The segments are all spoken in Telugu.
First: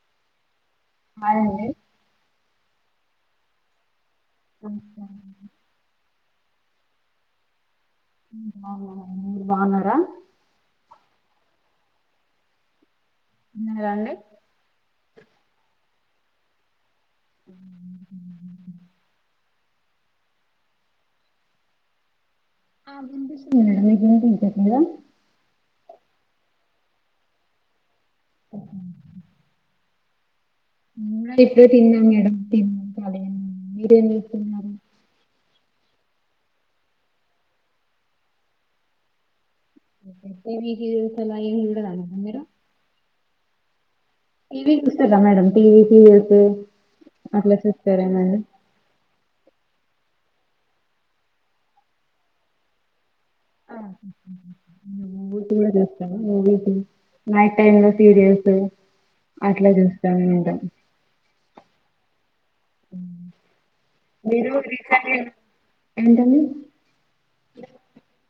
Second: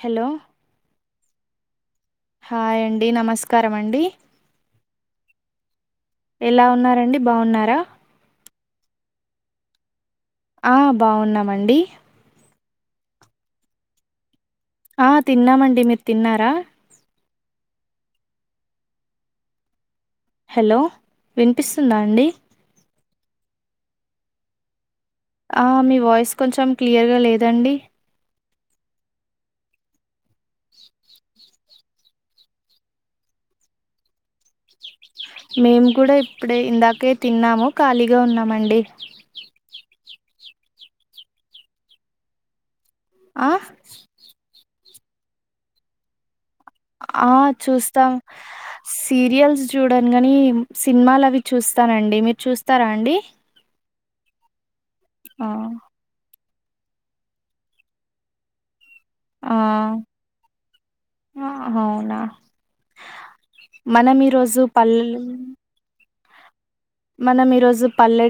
హలో హాయ్ అండి హాయ్ అండి నమస్కారం అండి అ ఎలా ఉన్నారండి బాగున్నారా బాగున్నం అంటే మీరు బాగున్నారా ఆ బాగున్నామండి తిన్నర అండి ఆ తిన్నామండి మీరు తిన్నారా [inaudible] హలో వినిపిస్తుందా అండి ఆ వినిపిస్తుందండి మీకు వినిపిస్త లేదా ఆ మీ వాయిస్ కొంచెం క్లియర్గా లేదండి అ మేము ఇప్పుడే తిన్నాం మేడం తిన్నాం ఖాళీగానే ఉన్నం మీరేం చెస్తున్నారు మేము కూడా ఇప్పుడే ఇందాకే తిన్నాము ఖాళీగా ఉన్నామండి ఆహా టీవీ సీరియల్స్ అలా ఏమి చూడరండి మీరు ఆ టీవి చూస్తారా మేడం టీవీ సీరియల్స్ ఆ అట్లా చూస్తాం చూస్తారేమండి సీరియల్స్ చూడను గాని సినిమాలు అవి చూస్తానండి మీరు చూస్తారా అండి ఆ మూవీస్ ఆ కూడా చూస్తానండి నైట్ టైమ్ లో సీరియల్స్ ఆ అట్లా చూస్తాము ఉంట అవునా మనం ఈరోజు పల్లెలు ఏంటండీ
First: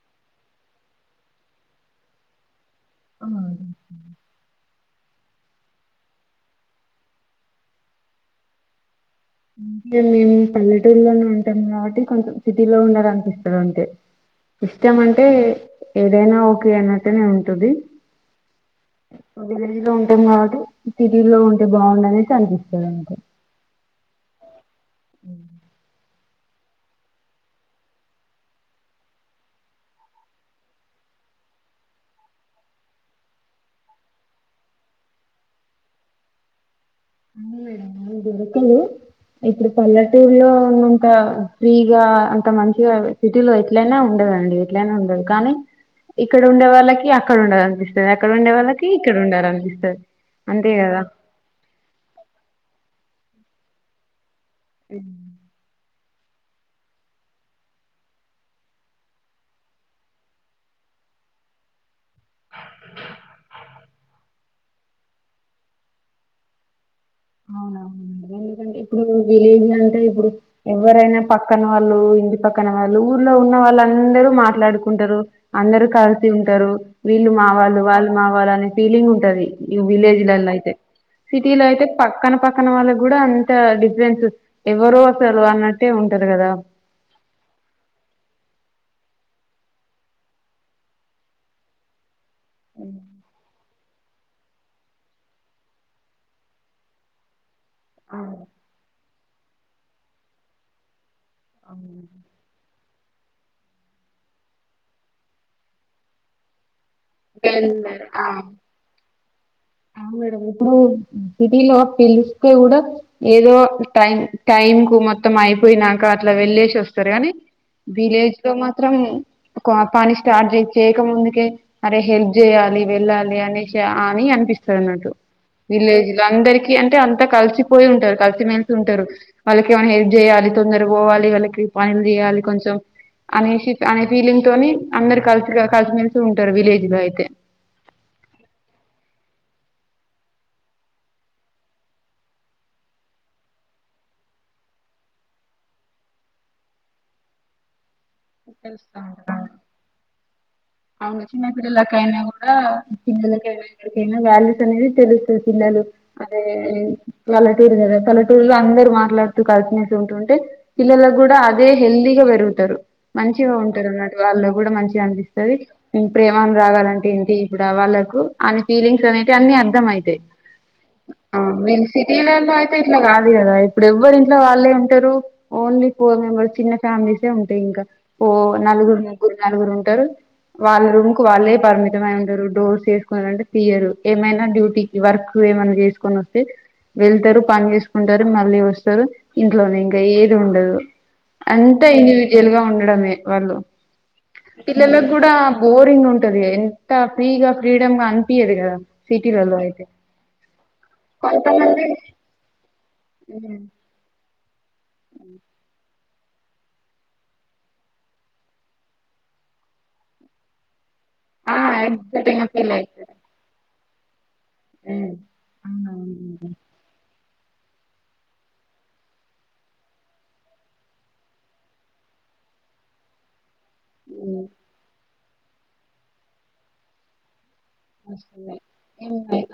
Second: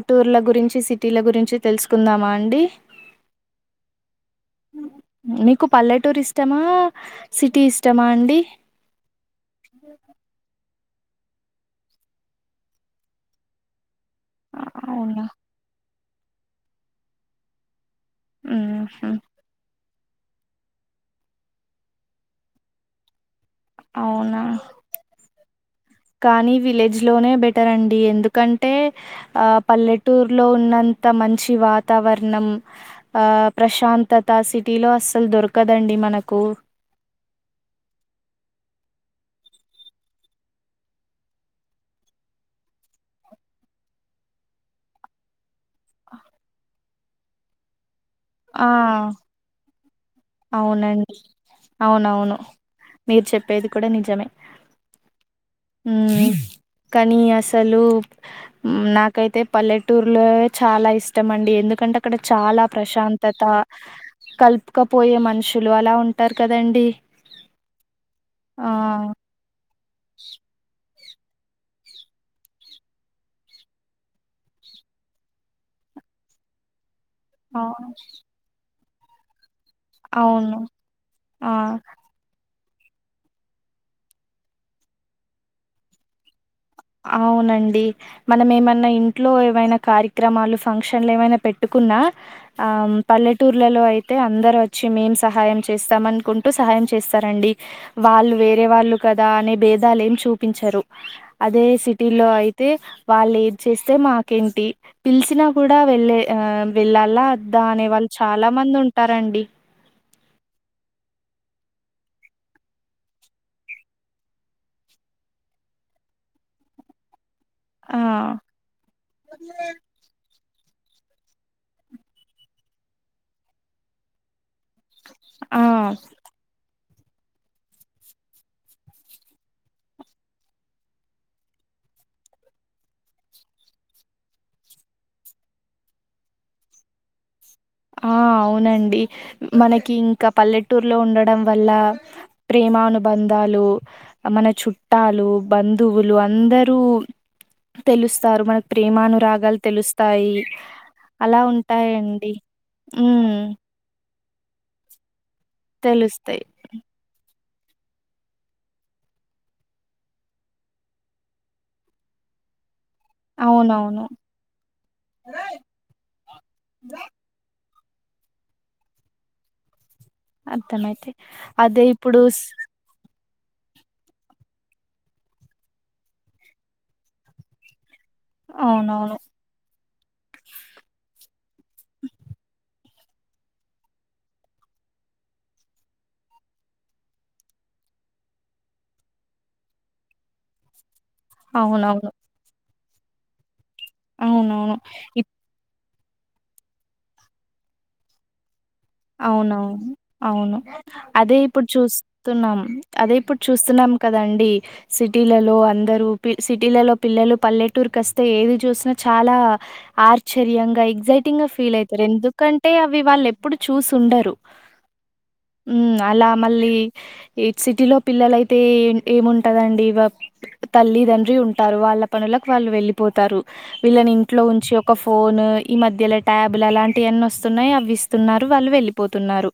టూర్ల గురించి సిటీల గురించి తెలుసుకుందామా అండి ఆ తెలుసుకుందాం మీకు పల్లెటూరు ఇష్టమా సిటీ ఇష్టమా అండి అంటే మేము పల్లెటూరులోనే ఉంటాం కాబట్టి కొంచెం సిటీలో ఉండాలి అనిపిస్తది అంతే ఇష్టం అవునా అంటే ఏదైనా ఓకే అన్నటునే ఉంటది ఆహ మొత్తం కాబట్టి సిటీ లో ఉంటే బాగుండు అనేసి అనిపిస్తాది అంతే అవునా [inaudible] కానీ విలేజ్ లోనే బెటర్ అండి ఎందుకంటే ఆ పల్లెటూరులో ఉన్నంత ఇంత మంచి వాతావరణం ఆ ప్రశాంతత సిటీలో అసలు దొరకదండి మనకు అవును మేడం అవి దొరకవు ఇప్పుడు పల్లెటూరులో ఉన్నంత ఫ్రీగా అంత మంచిగా సిటీలో ఎట్లయినా ఉ ఉండదండి ఏట్లయిన ఉండదు కానీ ఇక్కడ ఉండే వాళ్ళకి అక్కడ ఉండాలనిపిస్తది అక్కడ ఉండే ఆ వాళ్ళకి ఇక్కడ ఉండాలనిపిస్తుంది అవునండి అవునవును మీరు చెప్పేది కూడా నిజమే [inaudible] హ్మ్ కానీ అసలు నాకైతే పల్లెటూరులో చాలా ఇష్టం అండి ఎందుకు ఎందుకంటే అక్కడ చాలా ప్రశాంతత కలుప పోయే మనుషులు అలా ఉంటారు కాదండి అవునవును ఎందుకంటే ఇప్పుడు విలేజ్ అంటే ఇప్పుడు ఎవరైనా పక్కన వాళ్ళు ఇంటి పక్కన వాళ్ళు ఊర్లో ఉన్న వాళ్ళు అందరు మాట్లాడుకుంటారు అందరు అంతా కలిసి ఉంటారు వీళ్ళు ఆ, మావాళ్ళు వాళ్ళు మావాళ్లు అనే ఫీలింగ్ ఉంటది ఇగ విలేజ్ అవును లల్లయితే సిటీలా ఆ అయితే పక్కన పక్కన వాళ్ళకి కూడా అంత డిఫరెన్స్ ఎవరో అసలు అన్నట్టే ఉంటది కదా అవునండి మనం ఏమన్నా ఇంట్లో ఏమైనా కార్యక్రమాలు ఫంక్షన్లు ఏమైనా పెట్టుకున్నా ఆ మ్ పల్లెటూరు లో పల్లెటూళ్ళల్లో అయితే అందరు వచ్చి మేం సహాయం చేస్తాం అనుకుంటూ సహాయం చేస్తారండి వాళ్ళు వేరే వాళ్ళు కదా అనే బేధాలు ఏం చూపించరు అదే సిటీలో అయితే వాళ్ళు ఏది చేస్తే మాకేంటి పిలిసినా కూడా వెళ్ళే ఆ వెళ్లాలా వద్దా అనే వెళ్లరు వాళ్ళు చాలా మంది ఉంటారండి ఔను మేడం ఇప్పుడు సిటీ లో పిలుస్తే కూడా ఏదో టైం టైం కు మొత్తం అయిపోయినాక అట్లా వెళ్ళేసి వస్తారు గాని ఆ విలేజ్ లో మాత్రం పని స్టార్ట్ చే చేయక ముందుకే అరే హెల్ప్ చేయాలి వెళ్ళాలి అనేసి అని అనిపిస్తుంది అనిపిస్తదన్నట్టు ఆ విలేజ్ లో అందరికి అంటే అంతా కలిసిపోయి ఉంటారు కలిసిమెలిసి ఉంటారు వాళ్ళకి ఏమైనా హెల్ప్ చేయాలి తొందర పోవాలి వాళ్ళకి పని చేయాలి కొంచెం అనేశి అనే ఫీలింగ్ తోని అందరు కలిసి కలిసిమెలిసి ఉంటారు విలేజ్ లో అయితే ఆ అవునండి మనకి ఇంకా పల్లెటూరులో ఉండడం వల్ల ప్రేమానుబంధాలు మన చుట్టాలు బంధువులు అందరూ తెలుస్తారు మనకు ప్రేమానురాగాలు తెలుస్తాయి అలా ఉంటాయండి ఉమ్ పిల్లలకైనా ఇక్కడికైనా వాల్యూస్ అనేది తెలుస్తుంది పిల్లలు అదే తెలుస్తాయి పల్లెటూరు కదా పల్లెటూరులో అందరు మాట్లాడుతూ కలిసిమెలిసి ఉంటుంటే పిల్లలకు కూడా అదే హెల్దీగా పెరుగుతారు మంచిగా ఉంటారు అవునవును అన్నట్టు వాళ్ళు కూడా మంచిగా అనిపిస్తుంది ప్రేమాను రాగాలంటే ఏంటి ఇప్పుడు వాళ్ళకు అని ఫీలింగ్స్ అనేటివి అన్ని అర్థం అయితాయి అర్థమైతాయి తీ ఆ మేం అదే ఇప్పుడు స్- సిటీలల్లో ఐతే ఇట్లా కాదు అది కదా ఇప్పుడు ఎవ్వరు ఇంట్లో వాళ్ళే ఉంటారు ఓన్లీ ఫోర్ మెంబర్స్ చిన్న ఫ్యామిలీసే ఉంటాయి ఇంకా ఓ నలుగురు అవునవును ముగ్గురు నలుగురు ఉంటారు వాళ్ళ రూమ్ కు వాళ్ళే పరిమితమై ఉంటారు డోర్స్సు ఏస్కోని ఏమంటే తీయరు ఏమైనా డ్యూటీకి వర్క్ ఏమన్నా చేసుకొని వస్తే వెళ్తారు పని చేసుకుంటారు మళ్ళీ వస్తారు ఇంట్లోనే ఇంకా ఏది ఉండదు అంటే అవునవును ఇన్డివిజటువల్ గా ఉండడమే వాళ్ళు అవునవును ఇప్ అ బోరింగ్ ఉంటది ఎంత ఫ్రీగా ఫ్రీడమ్ గా అనిపియదు కదా సిటీలలో అవునవును అయితే అవును అదే ఇప్పుడు చూస్తున్నాం అదే ఇప్పుడు చూస్తున్నాం కదండి సిటీలలో అందరు సిటీలలో పిల్లలు పల్లెటూరుకి వస్తే ఏది చూసినా చాలా ఆశ్చర్యంగా ఎగ్జైటింగ్ గా ఫీల్ అయితారు ఎందుకంటే అవి వాళ్ళు ఎప్పుడు చూసి ఉండరు ఉ అలా మళ్ళీ ఎయిత్ సిటీ లో పిల్లలయితే ఏముంటదండి తల్లి తండ్రి ఉంటారు వాళ్ళ పనులు వాళ్ళు వెళ్ళిపోతారు వీళ్ళని ఇంట్లో ఉంచి ఒక ఫోన్ ఈ మధ్యలో ట్యాబులు అలాంటివివన్న వస్తున్నాయి అవి ఇస్తున్నారు వాళ్ళు వెళ్ళిపోతున్నారు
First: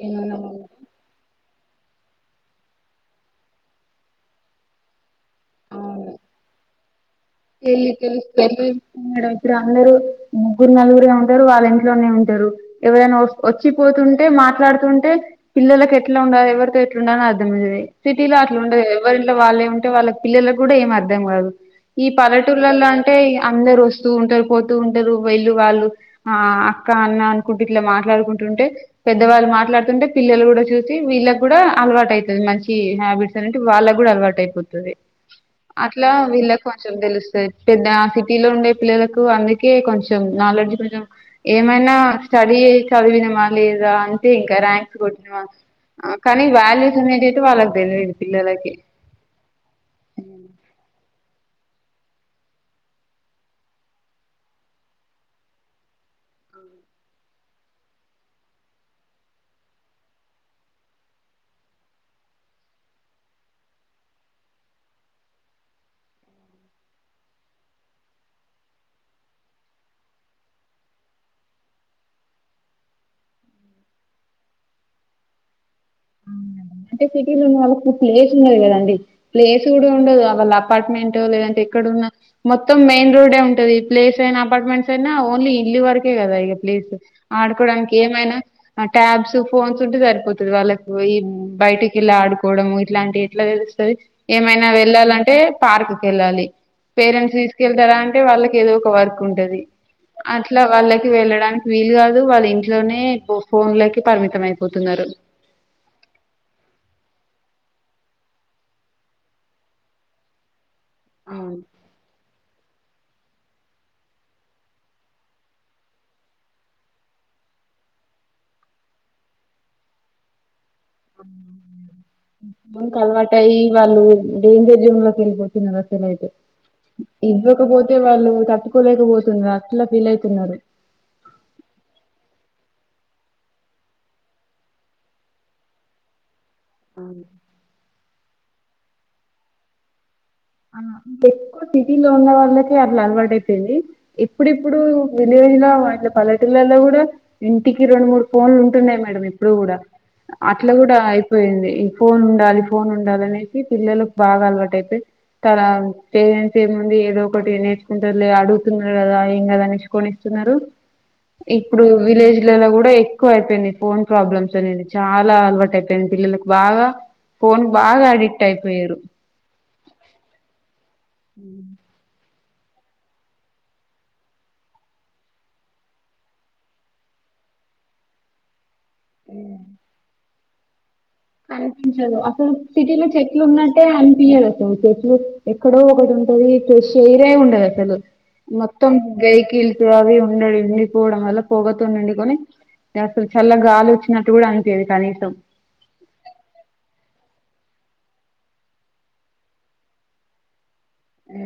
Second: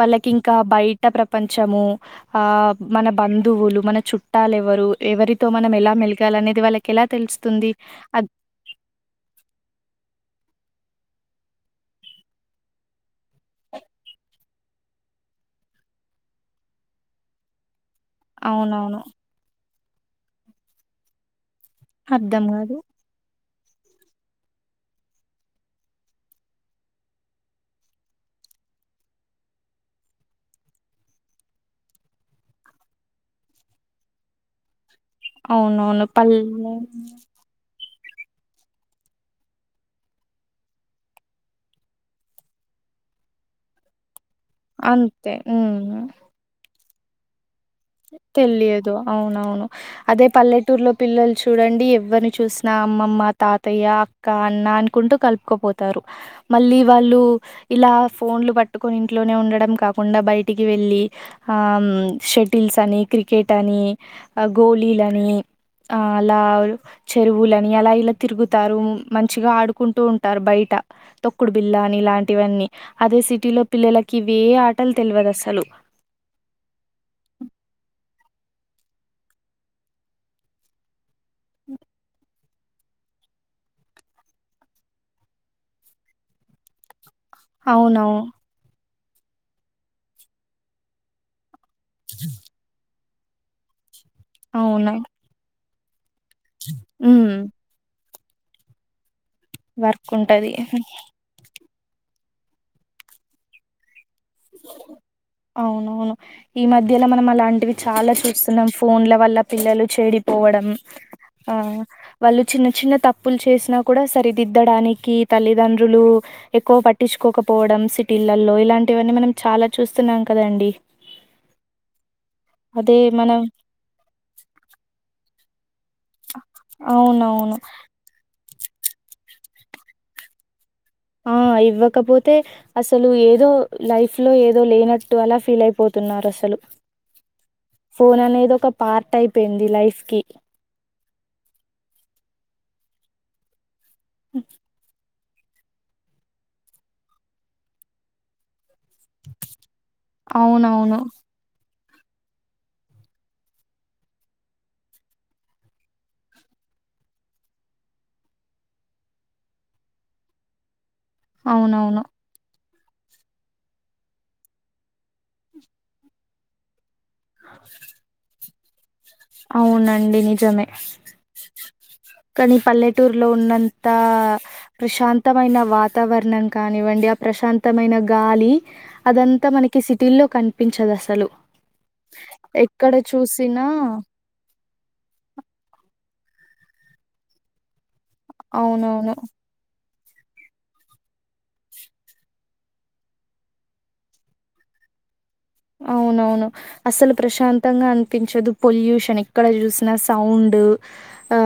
వాళ్ళకి ఇంకా బయట ప్ర పంచము ఆ మన బంధువులు మన చుట్టాల ఎవరు ఎవరితో మనం ఎలా మెలిగా అనేదివళ కెలా తెలి తెలిసు తె అల్రు [inaudible] ముగ్గురు నలుగురే ఉంటారు వాళ్ళ ఇంట్లోనే ఉంటారు ఎవరైనా వచ్చిపోతుంటే మాట్లాడుతుంటే పిల్లలకి ఎట్లా ఉండ ఎవర్తో ఎట్ల ఉండాలని అర్థం అయ్యేది సిటీలో అట్లా ఉండదు అవునవును ఎవరింట్లో వాళ్ళు ఉంటే వాళ్ళకి పిల్లలకు కూడా ఏం అర్థం కాదు ఈ అర్థం కాదు పల్లెటూర్లలో అంటే ఇగ అందరు వస్తూ ఉంటారు పోతూ ఉంటారు వెళ్ళు వాళ్ళు ఆ అక్క అన్న అనుకుంటూ ఇట్లా మాట్లాడుకుంటు ఉంటే పెద్దవాళ్ళు మాట్లాడుతుంటే పిల్లలు కూడా చూసి వీళ్ళకి కూడా అలవాటు అవుతది మంచి హ్యాబిట్స్ అంటే వాళ్ళకు కూడా అలవాటు అయిపోతది అవునవును పల్లె తెలుస్తాయి సిటీలో ఉండే పిల్లలకు అందుకే కొంచెం నాలెడ్జ్ కొంచెం ఏమైనా స్టడీ చదివినమా లేదా అంటే ఇంకా ర్యాంక్స్ అంతే కొట్నమా హ్మ్ కానీ వాల్యూస్ అనేది అయితే వాళ్ళ తెలియదు అవునవును అదే పల్లెటూరులో పిల్లలు చూడండి ఎవరిని చూసినా అమ్మమ్మ తాతయ్య అక్క అన్న అనుకుంటూ కలుపుకుపోతారు మళ్ళీ వాళ్ళు ఇలా ఫోన్లు పట్టుకొని ఇంట్లోనే ఉండడం కాకుండా బయటికి వెళ్లి ఆ షటిల్స్ అని క్రికెట్ అని గోళీలు అని ఆ అలా చెరువులని అలా ఇలా తిరుగుతారు మంచిగా ఆడుకుంటూ ఉంటారు బయట తొక్కుడు బిల్లాని ఇలాంటివన్నీ అదే సిటీలో పిల్లలకి ఇవే ఆటలు తెలియదు అసలు అంటే సిటీలో ఉన్న వాళ్ళకి ప్లేస్ ఉండదు కదండి ప్లేస్ కూడా ఉండదు వాళ్ళ అపార్ట్మెంట్ లేదంటే ఎక్కడున్నా మొత్తం మెయిన్ రోడ్ే ఉంటది ప్లేస్ అయినా అపార్ట్మెంట్స్ అయినా ఓన్లీ ఇల్లి వరకే కదా ప్లేస్ ఆడుకోవడానికి అవునవు ఏమైనా ట్యాబ్స్ ఫోన్స్ ఉంటే సరిపోతుది వాళ్ళకు ఈ బయటికి వెళ్ళ ఆడుకోవడం ఇట్లాంటి ఎట్లా తెలుస్తది ఏమైనా అవును. వెళ్ళాలంటే పార్క్ వేళ్ళాలి హ్మ్. పేరెంట్స్ తీసుకెళ్తారా అంటే వాళ్ళకి ఏదో ఒక వర్క్ ంటది వర్క్ ఉంటది అట్లా వాళ్ళకి వెళ్ళడానికి వీలు కాదు వాళ్ళ ఇంట్లోనే ఫోన్లకు పరిమితం అయిపోతున్నారు అవునవును ఈ మధ్యలో మనం అలాంటివి చాలా చూస్తున్నాం ఫోన్ల వల్ల పిల్లలు చెడిపోవడం ఆ వాళ్ళు చిన్న చిన్న తప్పులు చేసినా కూడా సరిదిద్దడానికి తల్లిదండ్రులు ఎక్కువ పట్టించుకోకపోవడం. సిటీళ్లల్లో ఇలాంటివన్నీ మనం చాలా చూస్తున్నాం కదండి. మంకు అదే మనం అలవాటుయి వాళ్ళు డేంజర్ జోన్ లోకి వెళ్ళిపోతు. అసలు ఇతే అవునవును ఇవ్వకపోతే వాళ్ళు తట్టు కోలేకపోతున్నారు అట్లా ఫీల్ అవుతున్నారు. ఆ ఇవ్వకపోతే అసలు ఏదో లైఫ్ లో ఏదో లేనట్టు అలా ఫీల్ అయిపో న్నారు అసలు అవు ఫోన్ అనేది ఒక పార్ట్ అయిపోయింది లైఫ్ కి ఆ ఎక్కువ సిటీ లో ఉన్న వాళ్ళకే అట్లా అలవాటు అయిపోయింది ఎప్పుడప్పుడు తెలినా వాల పల్లెలలో కూడా ఇంటికి రెండు మూడు ఫన్లు ఉ న్నాయి మేడ ఇప్పుడు కూడా అట్లా కూడా అవునవును అయిపోయింది. ఫోన్ ఉండాలి ఫోన్ ఉండాలి అనేసి పిల్లలకు బాగా అలవాటు అపోయి తన పేరెంస్ ఏముంది ఏదో ఒకటి నేర్చుకుంటారు లే అడుగుతున్నారు కదా ఏం కదా నేచుకొని కొనిస్తున్నారు. ఇప్పుడు అవునవును విలేజ్ల కూడా ఎక్కువ అయిపోయింది ఫోన్ ప్రాబ్లమ్స్ అనేది చాలా అలవాటు అయిపోయింది పిల్లలకు బాగా. పోన్ బాగా అడిక్ట్ ఆయిపోయరు. అవునండి నిజమే అ కానీ పల్లెటూరులో ఉన్నంత ప్రశాంతమైన వాతావరణం కానివ్వండి. ప్రశాంతమైన గాలి అదంతా మనకి సిటీ లో కనిపించదు అస కనిపించదు అసలు సిటీలో చెట్లు చూసినా ఉన్నట్టే అనిపియదు చెట్లు ఎక్కడో ఒకటి ఉంటది ఫ్రెష్ ఎయిర్ ఏ ఉండదు అసలు మొత్తం అవునవును గైకిల్స్ అవి ఉండడి ఉండి పోవడం వల్ల పోగతండండికని. అసలు చల్ల గాలి వచ్చినట్టు కూడా అనిపోయాదు కనీసం. అవునవును అసలు ప్రశాంతంగా అనిపించదు పొల్యూషన్ ఎక్కడ చూసినా సౌండ్. ఆ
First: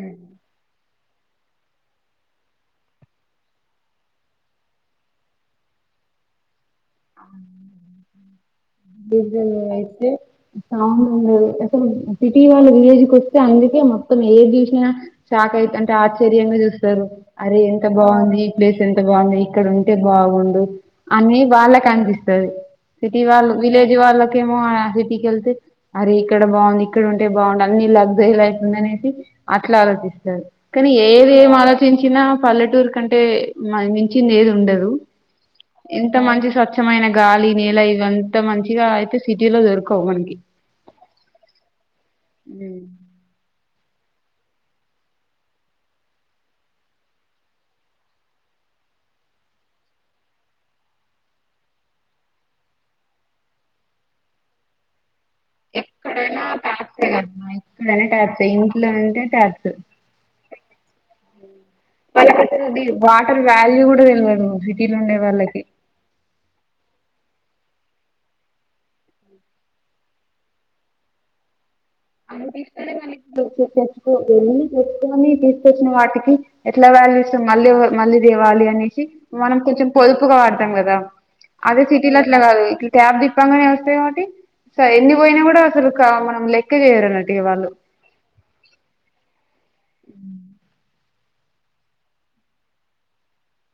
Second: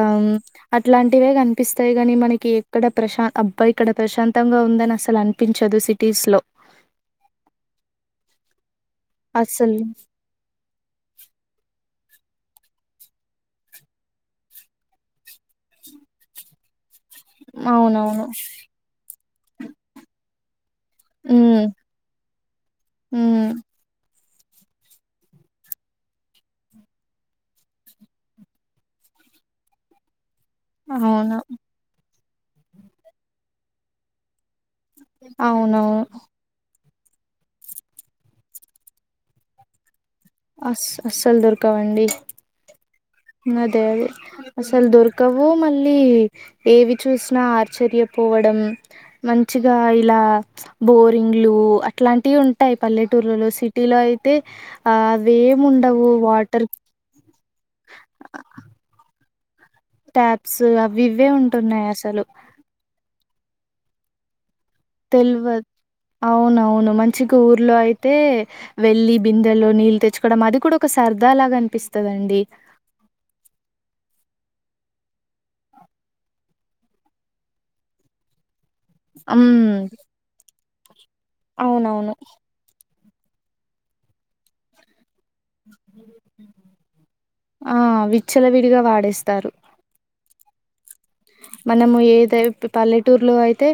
అ ఇట్లాంటివే కనిపిస్తాయి కాని మనకి ఎక్కడ ప్రశాంత అబ్బా ఇక్కడ ప్రశాంతంగా ఉందని అసలు అనిపించదు సిటీస్లో అస్సలు [unintelligible] సిటీ వాళ్ళ విలేజ్ కు వస్తే అందుకే మొత్తం ఏది చూసినా షాక్ అయితంటే ఆశ్చర్యంగా చూస్త. అరే ఎంత అవునవును బాగుంది ఈ ప్లేస్ ఎంత బాగుంది ఇక్కడ ఉంటే బాగుడు అని ఉమ్ వాళ్ళకి కనిపిస్తుంది సిటీ ఉమ్ వాళ్ళు. విలేజ్ వాళ్ళకేమో సిటీకిళ్తే అరే ఇక్కడ బాగుంది ఇక్కడ ఉంటే బాగుంది అన్ని లక్సరీ లైఫ్నన్న. అనేసి అట్లా ఆలోచిస్తారు. కానీ ఏది అవును ఏం ఆలోచించినా పల్లెటూరు కంటే మించి ఏది లేదు ఉండదు అవునవును ఎంత మంచి స్వచ్ఛమైన గాలి నేల ఇవ ఇంత మంచిగా అయితే సిటీలో దొరుకు అస్ అస్సలు దొరకావండి అదే అదే అసలు దొరకవు మళ్ళీ ఏవి చూసినా ఆశ్చర్యపో. పోవడం మంచిగా ఇలా బోరింగ్లు అట్లాంటివి ఉంటాయి పల్లెటూర్. లో సిటీలో అయితే ఆ అవి ఏమి ఉండవు వాటర్. ఇడనే టాచ్ ఇంట్లో ఉంటే టాచ్ టాబ్స్ అవి ఇవే ఉంటున్నాయి అసలు అ వాల్యూ కూడా తెలవదు సిటీలో ఉండే వాళ్ళకి తెలివదు అవునవును మంచి ఊర్లో అయితే వెళ్లి బిందెల్లో నీళ్ళు తెచ్చుకోడం అది కూడా ఒక సరదా లాగా అనిపిస్తది [inaudible] వెళ్ళి తెచ్చుకొని తీసుకొచ్చిన వాటికి ఎట్లా వాల్యూ ఇస్తం మళ్ళీ మళ్ళీ తేవ్వాలి నిషి ఉమ్ మనం కొంచెం పొదుపుగా వాడతాం కదా అదే సిటీ అవునవును లో అట్లా కాదు ట్యాబ్ తిప్పంగానే వస్తాయి కాబట్టి సరే ఎన్ని పోయినా కూడా అసలు మనం లె ఆ విచ్చలవిడిగా వాడేస్తారు మనము ఏద పల్లెటూరులో అయితే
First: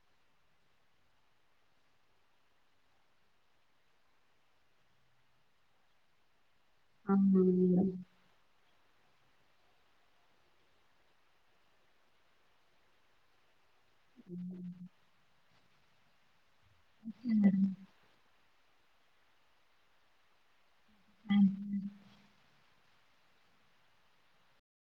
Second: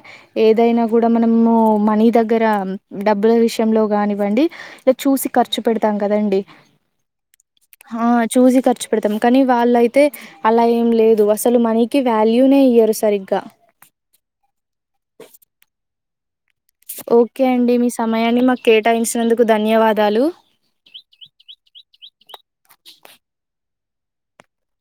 ఏదైనా కూడా మనము మనీ దగ్గర డా డబ్బుల విషయంలో కానివ్వండి ఇలా చూసి ఖర్చు పెడతాం కదండి అవునా మేడం హా చూసి ఖర్చు పెడతం కానీ వాళ్ళయితే అలా ఏం లేదు అసలు మనీకి వాల్యూనే ఇయ్యరు సరిగ్గా హు ఓకే అండి మీ సమయాన్ని మాకి కేటాయించినందుకు ధన్యవాదాలు